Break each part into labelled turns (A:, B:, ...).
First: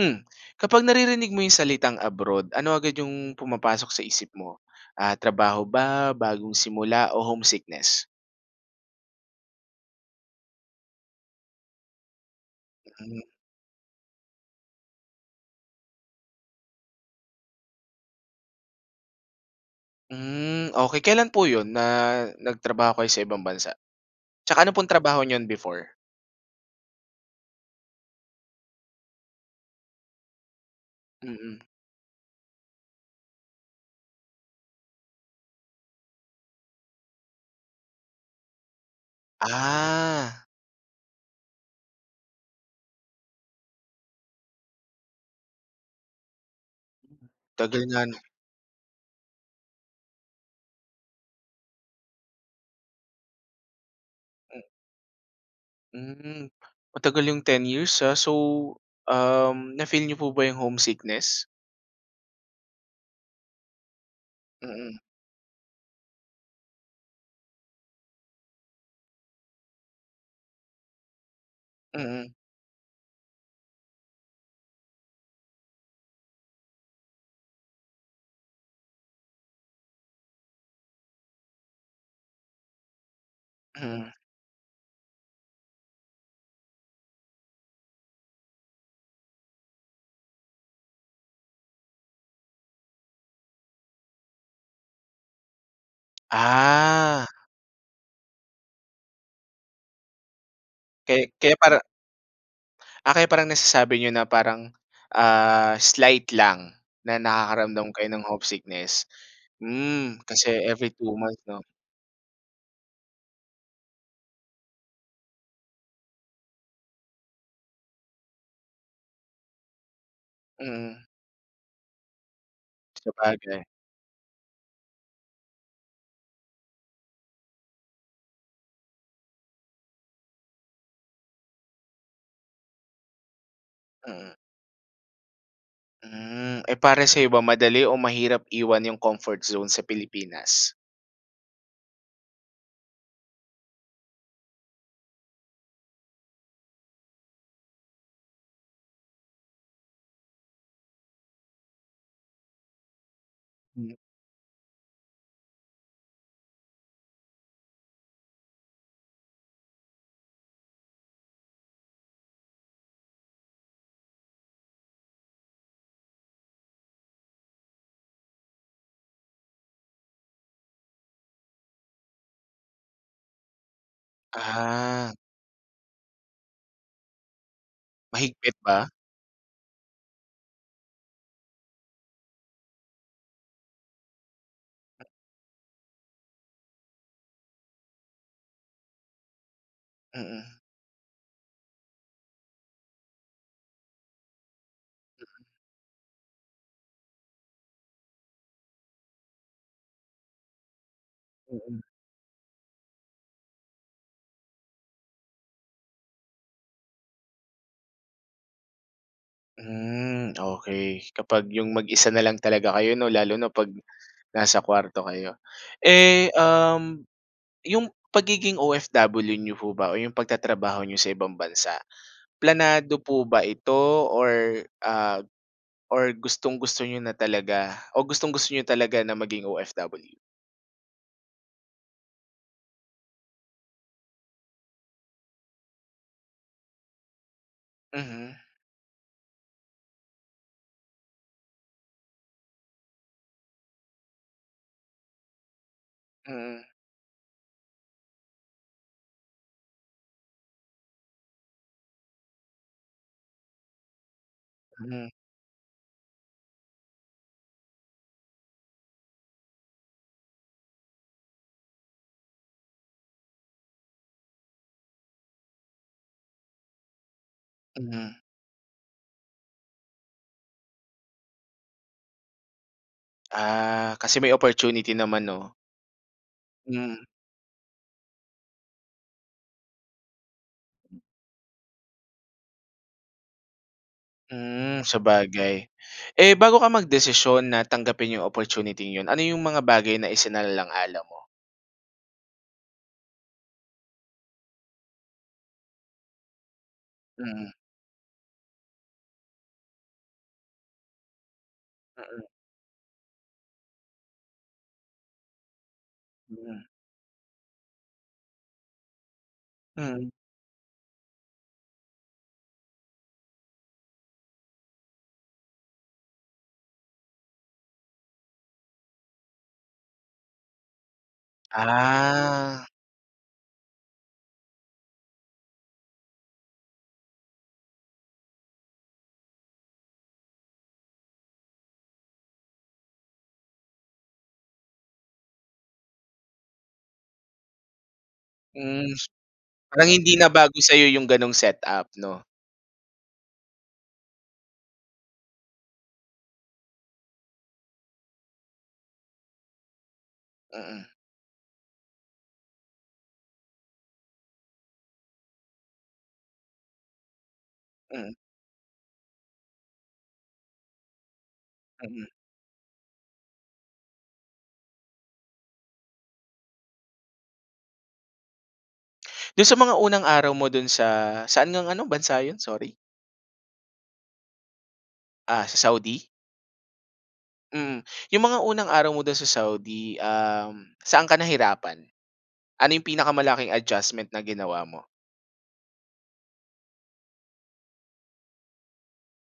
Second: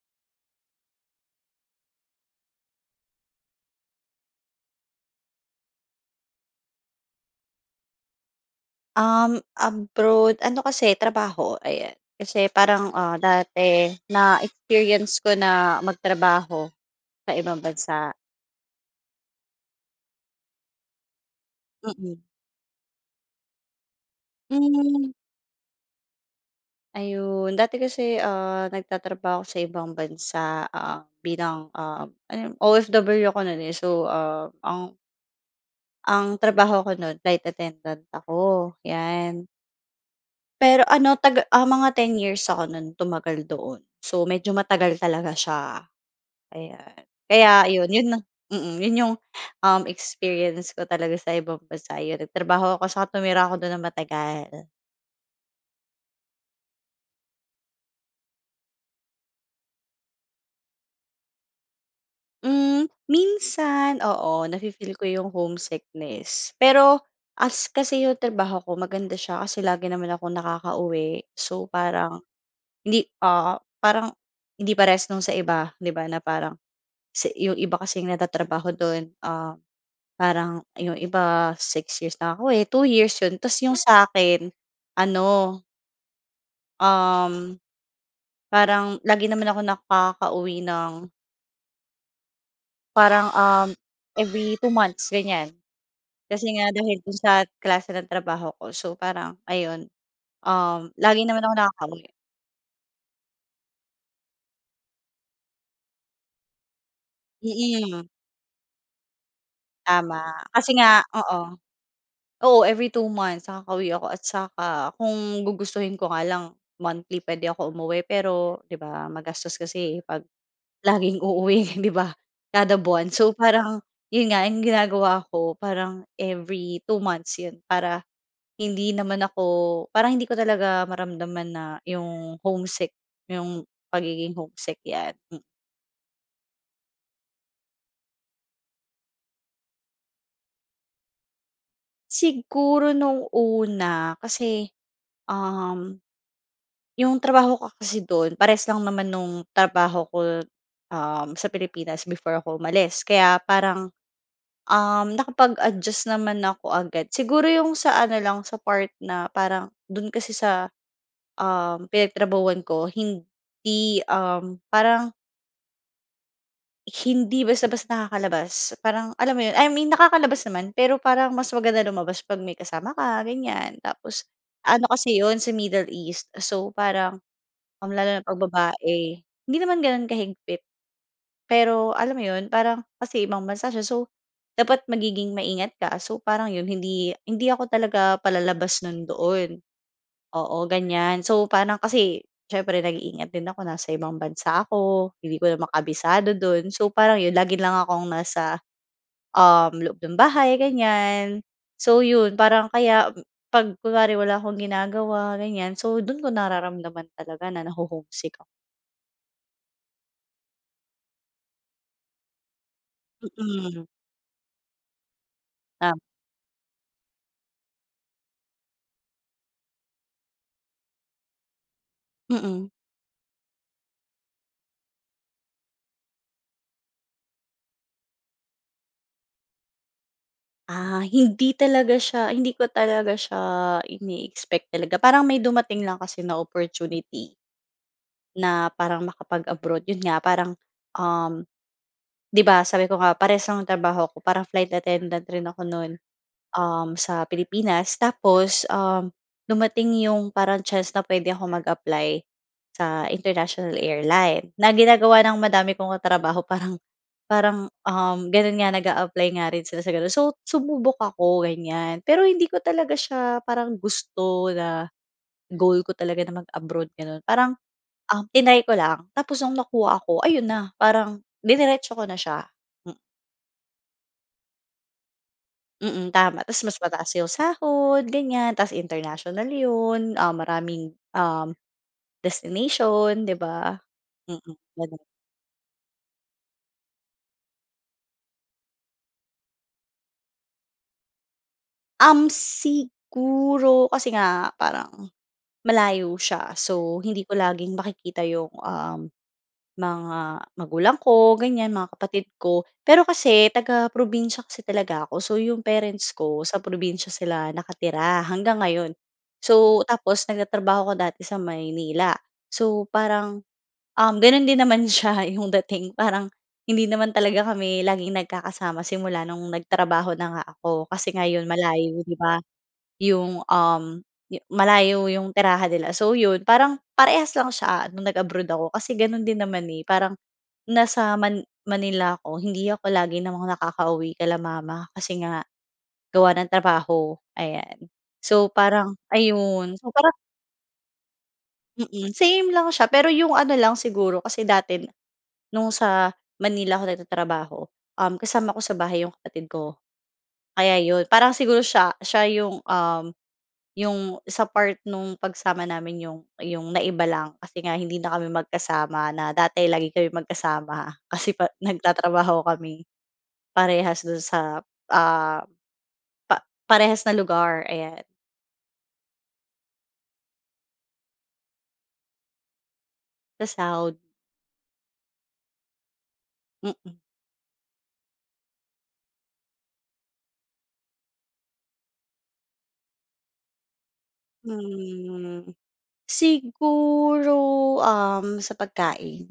A: Hmm, kapag naririnig mo 'yung salitang abroad ano agad 'yung pumapasok sa isip mo? Ah, trabaho ba, bagong simula o homesickness?
B: Uhm, abroad ano kasi, trabaho, ayan. Kasi parang, ah,
A: Mm.
B: dati na-experience ko na magtrabaho sa ibang bansa.
A: Hmm. Okey kailan po 'yon na,
B: Mm.
A: nagtrabaho kayo sa ibang bansa? 'Tsaka ano pong
B: Hmm.
A: trabaho niyon before?
B: Ayun, dati kasi, ah, nagtatrabaho ako sa ibang bansa. Ah,
A: Mm.
B: bilang, uhm, ano yon? OFW ako no'n, eh. So, ah, ang ang trabaho ko no'n flight attendant ako, 'yan.
A: Ah.
B: Pero ano taga ah, mga 10 years ako no'n tumagal doon. So, medyo matagal talaga siya. Ayan, kaya
A: Tagal
B: ayon,
A: nga
B: 'yon na
A: no'n.
B: mm, 'yon 'yung uhm, experience ko talaga sa ibang bansa, 'yon nagtrabaho ako saka tumira ako do'n ng
A: Hmm.
B: matagal.
A: Hmm. Matagal yung 10 years, ha. So, um, na-feel n'yo po ba yung homesickness?
B: Hmm, minsan, oo, nafi-feel
A: Mhm.
B: ko 'yung homesickness. Pero as kasi 'yung trabaho ko, maganda siya kasi lagi naman akong nakakauwi. So, parang
A: Mhm.
B: hindi, ah, parang hindi parehas nung sa iba, 'di ba na parang sa 'yung iba kasi, nagtatrabaho do'n, ah, parang 'yung iba, 6 years nakakauwi, 2 years 'yon tapos 'yung sa
A: Mhm.
B: 'kin ano um, parang lagi naman akong nakakauwi ng parang, um, every 2 months ganyan. Kasi nga, dahil do'n
A: Ah.
B: sa klase ng trabaho ko. So, parang ayun, um, lagi
A: Kay
B: naman
A: kaya
B: akong
A: parang.
B: nakakauwi.
A: Ah, kaya parang nasasabi niyo na parang, ah, slight lang, na nakakaramdam
B: Mhm.
A: kayo ng homesickness. Hmm,
B: Tama.
A: kasi
B: Kasi
A: every
B: nga
A: two-month
B: oo.
A: 'no?
B: Oo, every two months, nakakauwi ako. At saka kung gugustuhin ko nga lang, monthly puwede ako umuwi pero 'di ba magastos kasi eh 'pag
A: Mhm.
B: laging uuwi 'di ba kada buwan. So,
A: Sabagay.
B: parang 'yon nga, 'yung ginagawa ko, parang every two months 'yun. Para hindi naman ako, parang hindi ko talaga maramdaman na 'yung homesick, 'yung pagiging
A: Mhm.
B: homesick, 'yan, mhm.
A: Mm, eh, para sa iba madali o mahirap iwan yung comfort zone sa Pilipinas?
B: Siguro nung una kasi, um, yung trabaho ko kasi dun parehas lang naman nung trabaho ko, um, sa Pilipinas before ako umalis kaya parang,
A: Hmm.
B: um, nakapag adjust naman ako agad, siguro yung sa ano lang sa part na parang dun kasi sa, um, pinagtrabahuhan ko hindi, um, parang Hindi basta-basta nakakalabas, parang alam mo 'yon, I mean nakakalabas naman pero parang mas maganda lumabas 'pag may kasama ka ganyan, tapos ano
A: Ah.
B: kasi yun sa Middle East so parang, ah, lalo na 'pag
A: Mahigpit ba?
B: babae. Hindi naman gano'n kahigpit, pero alam mo 'yon parang kasi ibang bansa siya. So, dapat magiging maingat ka so, parang 'yon hindi hindi ako talaga palalabas no'n doon,
A: Mhm.
B: oo ganyan. So parang kasi siyempre nag-iingat din ako, nasa ibang bansa ako, hindi ko naman kabisado do'n. So, parang yun lagi lang akong nasa, um, loob ng bahay ganyan.
A: Mhm.
B: So, 'yon parang kaya 'pag kunwari wala akong ginagawa ganyan, so, do'n ko nararamdaman talaga na naho-home sick ako.
A: Hmm, okey. Kapag 'yong mag-isa na lang talaga kayo no lalo na 'pag
B: Mm.
A: nasa kuwarto kayo.
B: Ah.
A: Eh, um, 'yong pagiging OFW niyo po ba o yong pagtatrabaho n'yo sa ibang bansa,
B: Mm.
A: planado po ba ito or, ah, or gustong-gusto niyo na talaga o gustong-gusto n'yo talaga na maging OFW?
B: Ah, hindi talaga siya hindi ko talaga siya ine-expect talaga. Parang may dumating lang kasi na opportunity.
A: Mhm.
B: Na parang makapag-abroad yun nga parang, um, 'di ba sabi ko nga parehas ang trabaho ko, parang flight attendant rin ako no'n,
A: Mm.
B: um, sa Pilipinas. Tapos, um, dumating 'yong parang chance na puwede ako mag-apply sa International Airline, na
A: Mhm.
B: ginagawa ng madami kong katrabaho parang parang, um, gano'n nga nag-aapply nga rin sila sa gano'n. So, sumubok ako ganyan, pero hindi ko talaga siya parang gusto na goal ko talaga na mag-abroad, gano'n. Parang,
A: Mhm.
B: ah, triny ko lang. Tapos nung nakuha ako, ayun na parang diniretso ko na siya, hmm.
A: Ah, kasi may opportunity naman, 'no?
B: Mm. Tama tas mas
A: Hmm.
B: mataas yong sahod, ganyan. Tas international yon. Um, maraming, um, destination 'di b,a? Mm.
A: Hmm,
B: Gano'n.
A: sabagay. Eh, bago ka magdesisyon na tanggapin yong opportuniting 'yon. Ano 'yong mga bagay na isinalang-alang mo?
B: Um, siguro kasi nga parang malayo siya. So, hindi ko
A: Mhm.
B: laging makikita yong, um, mga magulang ko ganyan, mga
A: Mm.
B: kapatid ko. Pero kasi taga-probinsiya kasi talaga ako. So yong parents ko sa
A: Mhm.
B: probinsiya sila nakatira hanggang ngayon. So,
A: Mm.
B: tapos nagtatrabaho ako dati sa Maynila. So, parang, um, gano'n din naman siya 'yong dating. Parang hindi naman talaga kami laging nagkakasama simula no'ng nagtrabaho na nga ako. Kasi nga yon malayo, di ba?
A: Ah.
B: 'Yong, um, yo malayo 'yong tirahan nila. So, yon parang parehas lang siya no'ng nag-abroad ako. Kasi gano'n din naman, eh. Parang nasa Man Manila ako. Hindi ako lagi namang nakakauwi kila mama. Kasi nga gawa ng trabaho. Ayan. So
A: Hmm,
B: parang ayun.
A: parang
B: So parang
A: hindi na bago sa'yo yong ganong setup
B: Mm.
A: 'no?
B: Same lang siya, pero 'yong ano lang siguro kasi dati no'ng sa Manila ako nagtatrabaho, um, kasama ko sa bahay yong kapatid ko kaya
A: Mm.
B: yon. Parang siguro siya siya yong, um, yong sa part no'ng pagsama namin yong yong naiba lang. Kasi nga hindi
A: Mm.
B: na kami magkasama na dati lagi kami magkasama. Kasi pa
A: Mm.
B: nagtatrabaho kami parehas do'n sa, ah, pa parehas na lugar. Ayan.
A: Do'n sa mga unang araw mo do'n sa saan ngang ano, bansa yun? Sorry.
B: Sa Saudi.
A: Ah, sa Saudi?
B: Mhm.
A: Mm, yung mga unang araw mo do'n sa Saudi, um, saan ka nahirapan? Ano 'yong pinakamalaking adjustment na ginawa mo?
B: Hmm, siguro, um, sa pagkain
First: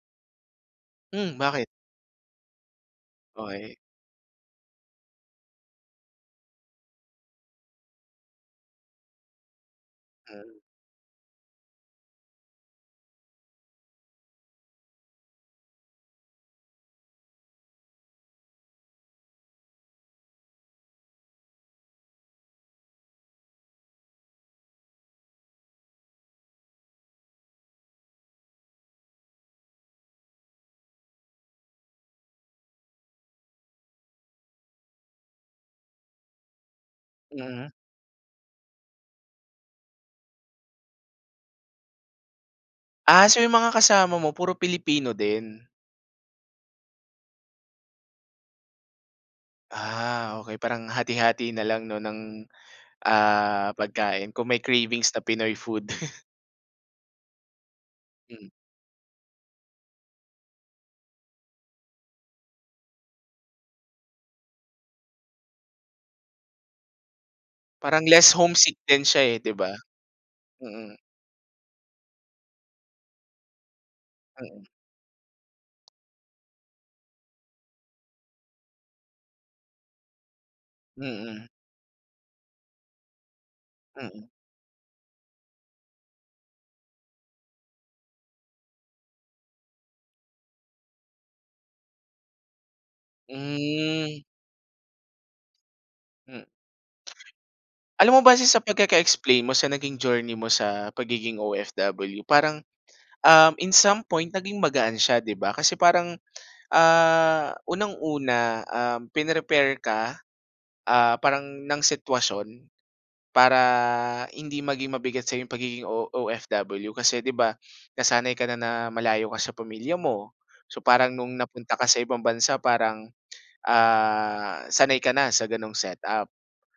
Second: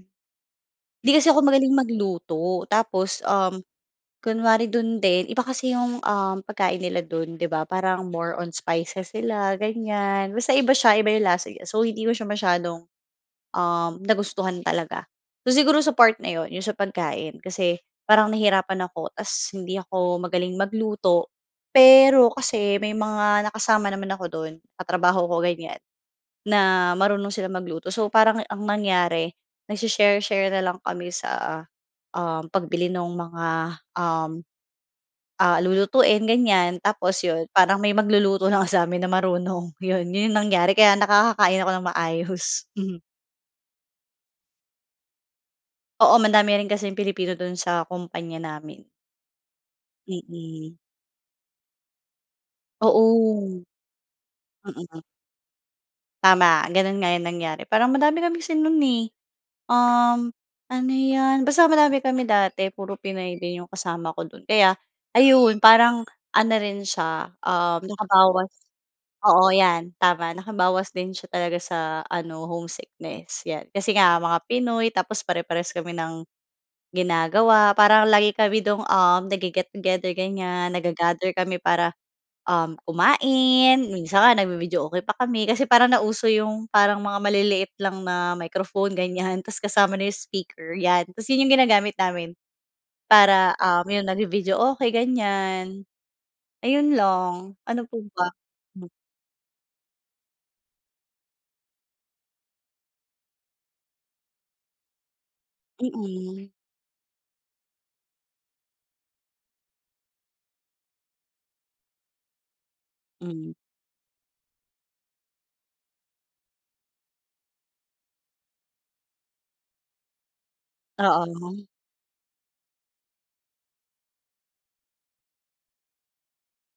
B: 'di kasi
A: Mm,
B: ako
A: bakit?
B: magaling magluto tapos, um,
A: Okey.
B: kunwari do'n din iba kasi 'yong, um, pagkain nila do'n, 'di ba? Parang more on spices sila, ganyan. Basta
A: [unintelligible]
B: iba siya, iba 'yong lasa niya. So hindi ko siya masyadong, um, nagustuhan talaga. So siguro, sa part na 'yon 'yon sa pagkain kasi parang nahirapan ako, tapos hindi ako magaling magluto. Pero kasi, may mga nakasama naman ako do'n, katrabaho ko, ganyan na marunong silang magluto. So parang, ang nangyari nagse-share-share na lang kami sa, um, pagbili nung mga, um, ah, lulutuin ganyan, tapos yun,
A: Mm.
B: parang may magluluto lang sa'min na marunong. Yun, yun, yung nangyari, kaya nakakakain ako nang maayos. Mhm.
A: Ah, so yung mga kasama mo, puro Pilipino din.
B: Oo, madami rin kasing Pilipino du'n sa kumpanya namin.
A: Ah, okey.
B: Mm.
A: Parang hati-hati na lang 'no, ng,
B: Oo.
A: ah, pagkain kung may
B: Mm.
A: cravings na Pinoy food.
B: Tama, gano'n nga 'yung nangyari. Parang madami kami
A: Mm.
B: kasi 'nun eh, uhm, ano 'yan, basta madami kami dati. Puro Pinoy din 'yong kasama ko do'n kaya, ayun, parang ano rin siya, uhm,
A: Parang less
B: nakabawas
A: homesick din siya eh,
B: oo
A: 'di ba?
B: 'yan, tama. Nakabawas
A: Mm.
B: din siya talaga sa ano, homesickness, 'yan. Kasi nga mga
A: Mm.
B: Pinoy, tapos pare parehas kami ng ginagawa, parang lagi kami do'ng, um, nagge-get together ganyan, nagga-gather
A: Mm.
B: kami para um, kumain. Minsan
A: Mm.
B: nga nagbi-videoke pa kami, kasi parang nauso 'yung parang mga maliliit lang na microphone ganyan, 'tas kasama na 'yung speaker, 'yan. 'Tas, 'yun 'yung ginagamit namin para, um, 'yun
A: Hmm.
B: nagbi-videoke, ganyan,
A: Hmm.
B: ayun lang. Ano pa
A: Alam mo
B: ba?
A: base sa pagkaka-explain mo sa naging journey mo sa pagiging OFW. Parang, um, in some point, naging magaan siya 'di ba. Kasi parang,
B: Mm.
A: ah, unang una, um, pin-prepare ka, ah, parang, ng sitwasyon
B: Hmm.
A: para hindi maging mabigat sa'yong pagiging O OFW. Kasi 'di ba, nasanay kana na malayo ka sa pamilya mo. So, parang no'ng
B: Oo.
A: napunta ka sa ibang bansa parang, ah, sanay kana sa ganong set up.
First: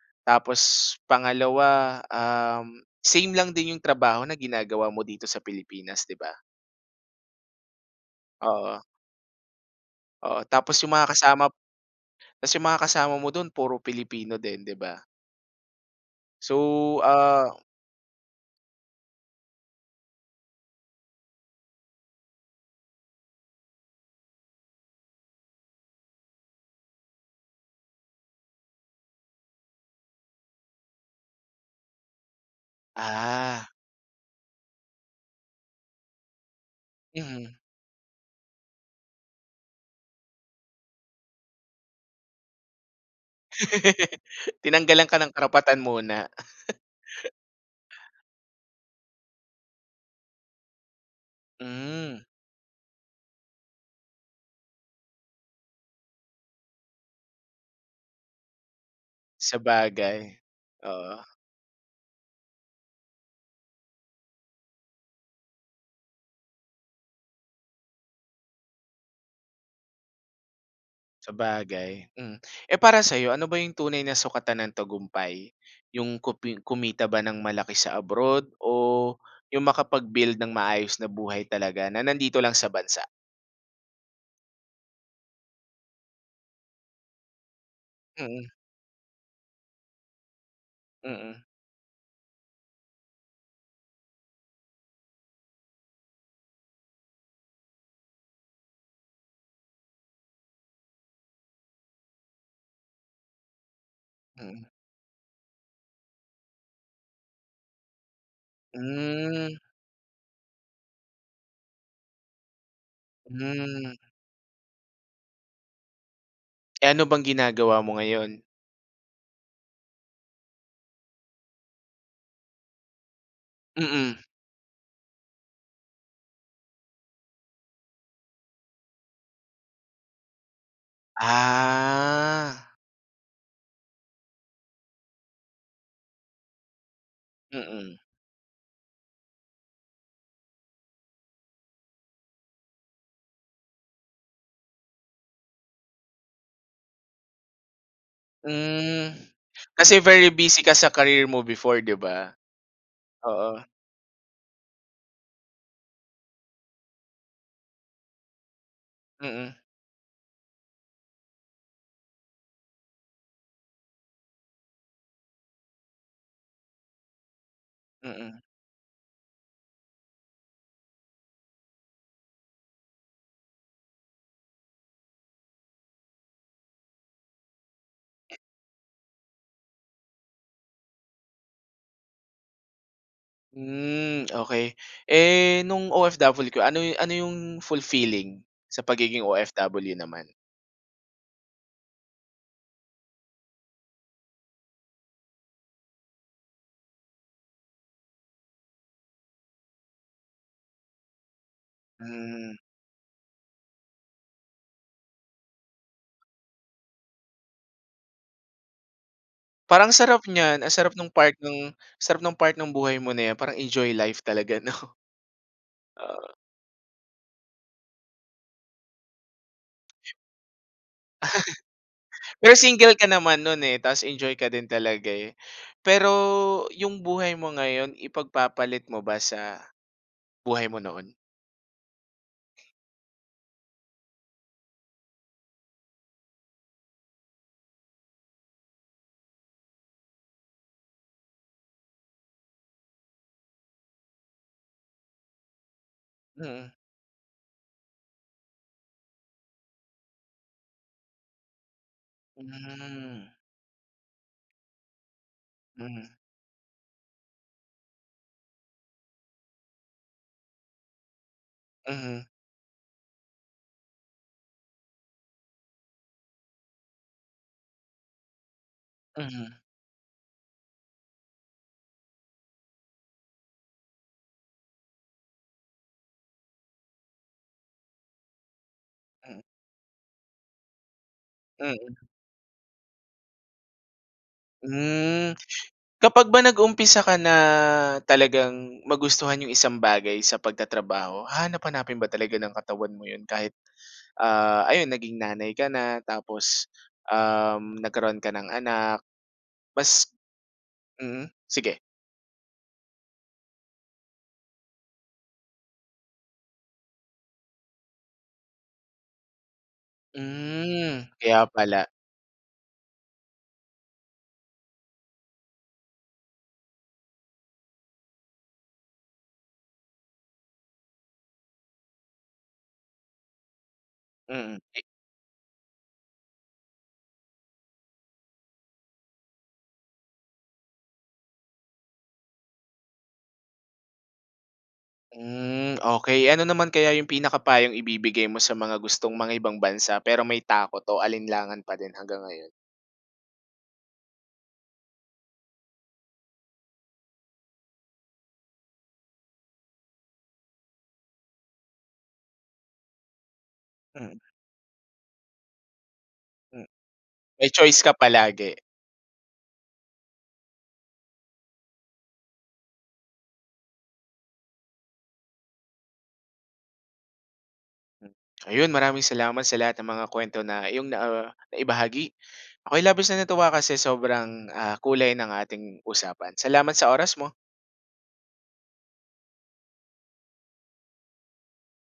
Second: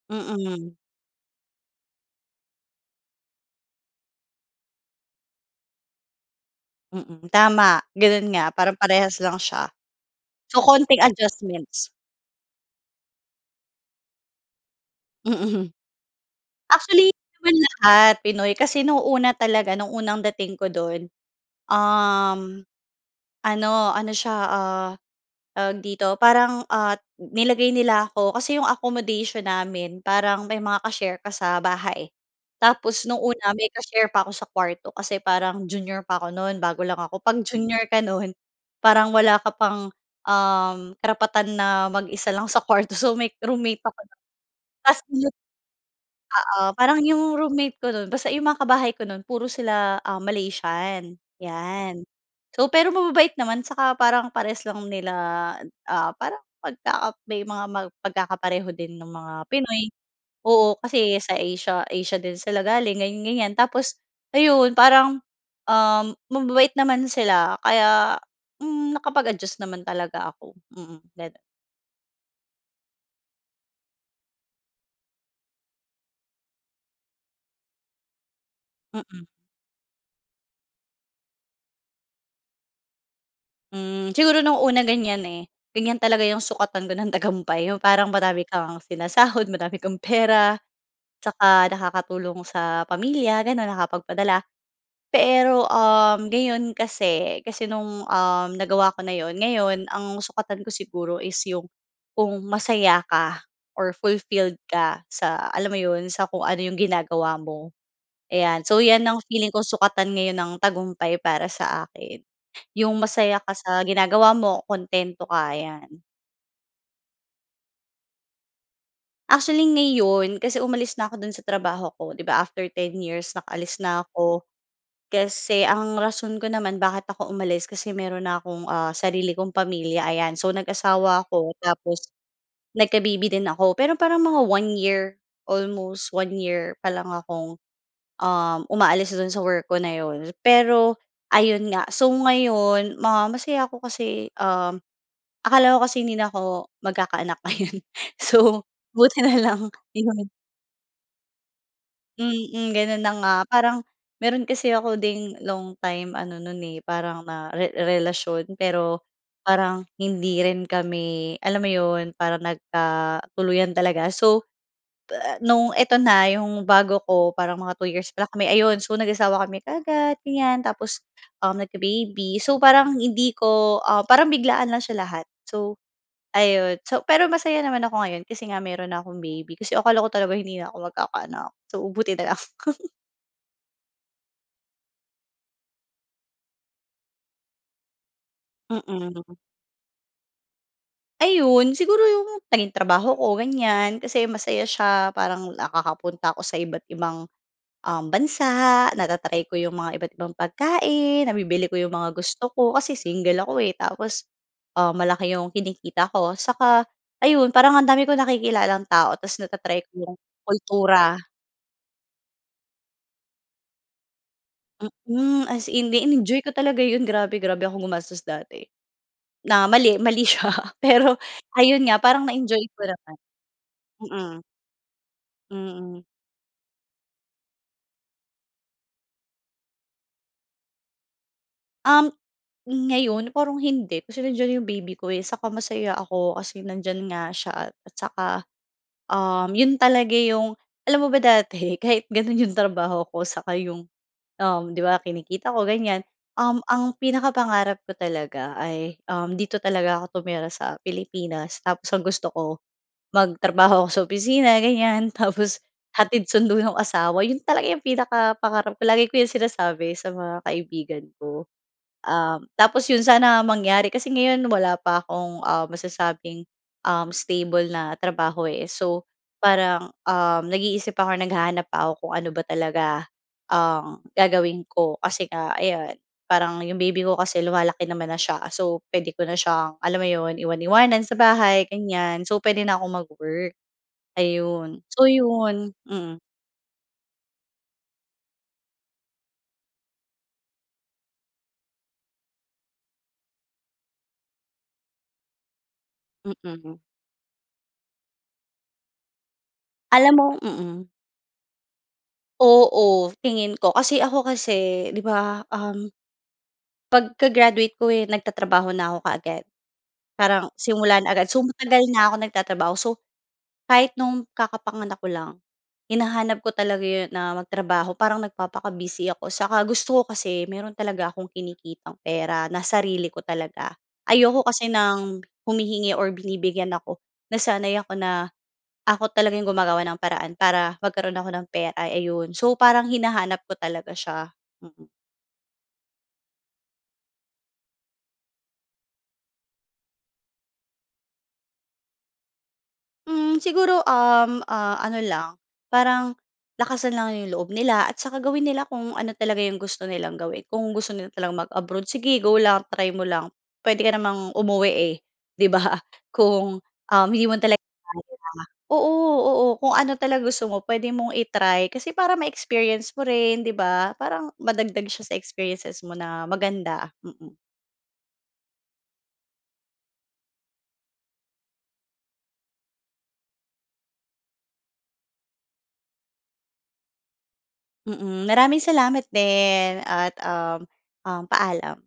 B: Mm.
A: Tapos pangalawa uhm, same lang din 'yung trabaho na ginagawa mo dito sa Pilipinas, di ba?
B: Mm. Tama. Ganun nga. Parang
A: Oo.
B: parehas lang siya.
A: Oo,
B: So,
A: tapos yung
B: konting
A: mga kasama
B: adjustments.
A: tapos yung mga kasama mo dun puro Pilipino din, di ba?
B: Mm.
A: So,
B: Actually, di naman
A: ah.
B: lahat Pinoy. Kasi nung una talaga, nung unang dating ko dun, um, ano, ano siya, ah, tawag dito, parang, ah, nilagay nila ako. Kasi yung accommodation namin parang may mga ka-share ka sa bahay. Tapos nung una
A: Ah.
B: may ka-share pa ako sa kuwarto kasi parang junior pa ako nun, bago lang ako. 'Pag
A: Mhm.
B: junior ka nun parang wala ka pang, um, karapatan na mag-isa lang sa kuwarto. So, may roommate ako nun, tapos
A: Tinanggalan ka
B: yun
A: ng karapatan muna.
B: oo, parang yung roommate ko nun, basta yung mga kabahay ko nun puro sila, ah, Malaysian, yan.
A: Hmm.
B: So, pero mababait naman saka parang parehas lang nila, ah, parang pagka may mga pagkakapareho din nung mga Pinoy.
A: Sabagay.
B: Oo, kasi
A: Oo.
B: sa Asia Asia din sila galing, ganiyan-ganiyan. Tapos ayun, parang, um, mababait naman sila kaya, hmm, nakapag-adjust naman talaga ako. Mm, ganun.
A: Sabagay, mm. Eh, para sa'yo, ano ba yung tunay na sukatan ng tagumpay? Yung kumpli kumita ba ng malaki sa abroad o
B: Mm.
A: yung makapag-build ng maayos na buhay talaga na nandito lang sa bansa?
B: Hmm, siguro nung una ganyan eh. Ganyan talaga 'yong sukatan ko ng tagumpay. Yung parang madami
A: Mm.
B: kang sinasahod, madami kang pera
A: Mm.
B: tsaka nakakatulong sa pamilya, gano'n, nakapagpadala. Pero, uhm, ngayon kasi kasi no'ng, uhm, nagawa ko na 'yon ngayon, ang sukatan ko siguro is 'yong kung masaya ka or fulfilled
A: Mm.
B: ka sa alam mo 'yon, sa kung ano 'yong ginagawa mo. Ayan. So, 'yan ang feeling
A: Hmm.
B: ko sukatan ngayon ng tagumpay para sa akin. Yung masaya ka sa
A: Hmm.
B: ginagawa mo, kuntento ka, 'yan.
A: Eh, ano bang ginagawa mo ngayon?
B: Actually, ngayon kasi umalis na ako do'n sa trabaho ko. Di ba, after 10 years, nakaalis na
A: Mm.
B: ako kasi ang rason ko naman bakit ako umalis kasi meron na akong, ah, sarili kong pamilya, ayan. So, nag-asawa ako tapos
A: Ah.
B: nagka-baby din ako. Pero parang mga 1 year, almost 1 year pa lang akong,
A: Mm.
B: uhm, umaalis do'n sa work ko na 'yon. Pero ayun nga. So, ngayon ma masaya ako kasi, uhm, akala ko kasi hindi na ako magkakaanak ayun. So,
A: Hmm,
B: buti na lang,
A: kasi very
B: 'yon.
A: busy ka sa career mo before, 'di ba?
B: Mm, gano'n na nga.
A: Oo.
B: Parang meron kasi ako ding long time ano no'n, eh, parang na re relasyon, pero
A: Mm.
B: parang hindi rin kami alam mo 'yon, parang nagkatuluyan talaga. So, ta no'ng eto na, 'yong bago ko, parang mga 2 years pala
A: Mm.
B: kami, ayun. So, nag-asawa kami kaagad, ganyan tapos, uhm, nagka-baby. So, parang hindi ko, ah, parang biglaan lang siya lahat. So, ayun so, pero masaya naman ako ngayon kasi nga meron na akong baby, kasi akala ko talaga hindi na ako magkakaanak. So, buti na lang.
A: Mm, okey. Eh no'ng OFW ka ano ano 'yong fulfilling sa pagiging
B: Mm.
A: OFW naman?
B: Ayon. Siguro 'yong naging trabaho ko ganyan kasi masaya siya parang nakakapunta ako sa iba't ibang, um, bansa nata-try ko 'yong mga iba't ibang pagkain nabibili ko 'yong mga gusto
A: Hmm.
B: ko kasi single ako eh tapos, ah, malaki 'yong kinikita ko. Saka ayun parang ang dami kong nakikilalang tao tas nata-try
A: Parang
B: ko
A: ang
B: 'yong
A: sarap niyan. Ang sarap no'ng
B: kultura.
A: part no'ng sarap ng part ng buhay mo na yan parang enjoy life talaga no?
B: Hmm. As in
A: Oo.
B: inenjoy ko talaga 'yon grabe. Grabe akong gumastos dati na mali, mali siya pero ayon nga parang
A: Pero
B: na-enjoy ko
A: single ka
B: naman.
A: naman no'n eh tas enjoy
B: Mm.
A: ka din talaga eh.
B: Mm.
A: Pero 'yong buhay mo ngayon ipagpapalit mo ba sa buhay mo noon?
B: Um, ngayon parang hindi kasi nandiyan 'yong baby ko eh. Saka masaya ako kasi nandiyan nga siya at saka, um, 'yon talaga 'yong alam mo ba dati kahit gano'n 'yong trabaho ko saka 'yong, um, 'di ba kinikita ko ganyan um,
A: Mhm.
B: ang pinakapangarap ko talaga ay, um, dito talaga ako tumira sa Pilipinas tapos ang gusto ko
A: Hmm.
B: magtrabaho ako sa opisina ganyan tapos
A: Hmm.
B: hatid sundo no'ng asawa. 'Yon talaga 'yong pinakapangarap ko. Lagi ko 'yong sinasabi sa mga kaibigan ko.
A: Mhm.
B: Um, tapos 'yon sana mangyari kasi ngayon wala pa akong, um, masasabing, um, stable na trabaho eh. So
A: Mhm.
B: parang, um, nag-iisip ako or naghahanap pa ako kung ano ba talaga ang gagawin ko. Kasi nga ayan parang 'yong baby ko kasi lumalaki naman na siya. So puwede ko na
A: Hmm.
B: siyang alam mo 'yon, iwan-iwanan sa bahay
A: Mm.
B: ganyan. So puwede na kong mag-work. Ayon. So
A: Hmm,
B: 'yon, hmm.
A: kapag ba nag-umpisa ka na talagang magustuhan 'yong isang bagay sa pagtatrabaho hahanap-hanapin ba talaga ng katawan mo 'yon kahit ah, ayon naging nanay ka na tapos,
B: Mm.
A: um, nagkaroon ka ng anak mas
B: Alam mo? Mm.
A: mm? Sige.
B: Oo, tingin ko. Kasi ako kasi 'di ba, um 'pag ka graduate ko eh, nagtatrabaho na ako kaagad. Parang simula
A: Hmm,
B: na agad. So,
A: kaya
B: matagal
A: pala.
B: na ako nagtatrabaho. So, kahit no'ng kakapanganak ko lang, hinahanap ko talaga 'yon na magtrabaho parang nagpapaka-busy ako. 'Tsaka gusto ko kasi mayro'n talaga akong kinikitang pera na sarili ko talaga. Ayoko
A: Mm.
B: kasi ng humihingi or binibigyan ako. Nasanay ako na, ako talagang yung gumagawa ng paraan para magkaroon ako ng pera, ay ayun. So, parang hinahanap ko talaga siya. Mm.
A: Hmm, okey. Ano naman kaya 'yung pinaka payong ibibigay mo sa mga gustong mangibang bansa, pero may takot o alinlangan pa din hanggang ngayon?
B: Hmm, siguro, um, ah, ano lang, parang lakasan lang 'yong loob nila at saka gawin nila kung ano talaga 'yong gusto nilang gawin. Kung gusto nila mag-abroad sige, go lang, try mo lang, puwede ka
A: Mm.
B: namang umuwi eh, 'di ba? Kung,
A: Mm,
B: um, hindi mo
A: may
B: talaga
A: choice ka
B: kaya
A: palagi.
B: oo, oo. Kung ano talaga gusto mo puwede mong i-try, kasi para ma-experience mo rin, 'di ba? Parang madagdag siya sa experiences mo na maganda, mm.
A: Ayun, maraming salamat sa lahat ng mga kuwento na iyong na, ah, naibahagi. Ako'y labis na natuwa kasi sobrang, ah, kulay ng ating usapan. Salamat sa oras mo.
B: Mm, maraming salamat din, at um, um, paalam.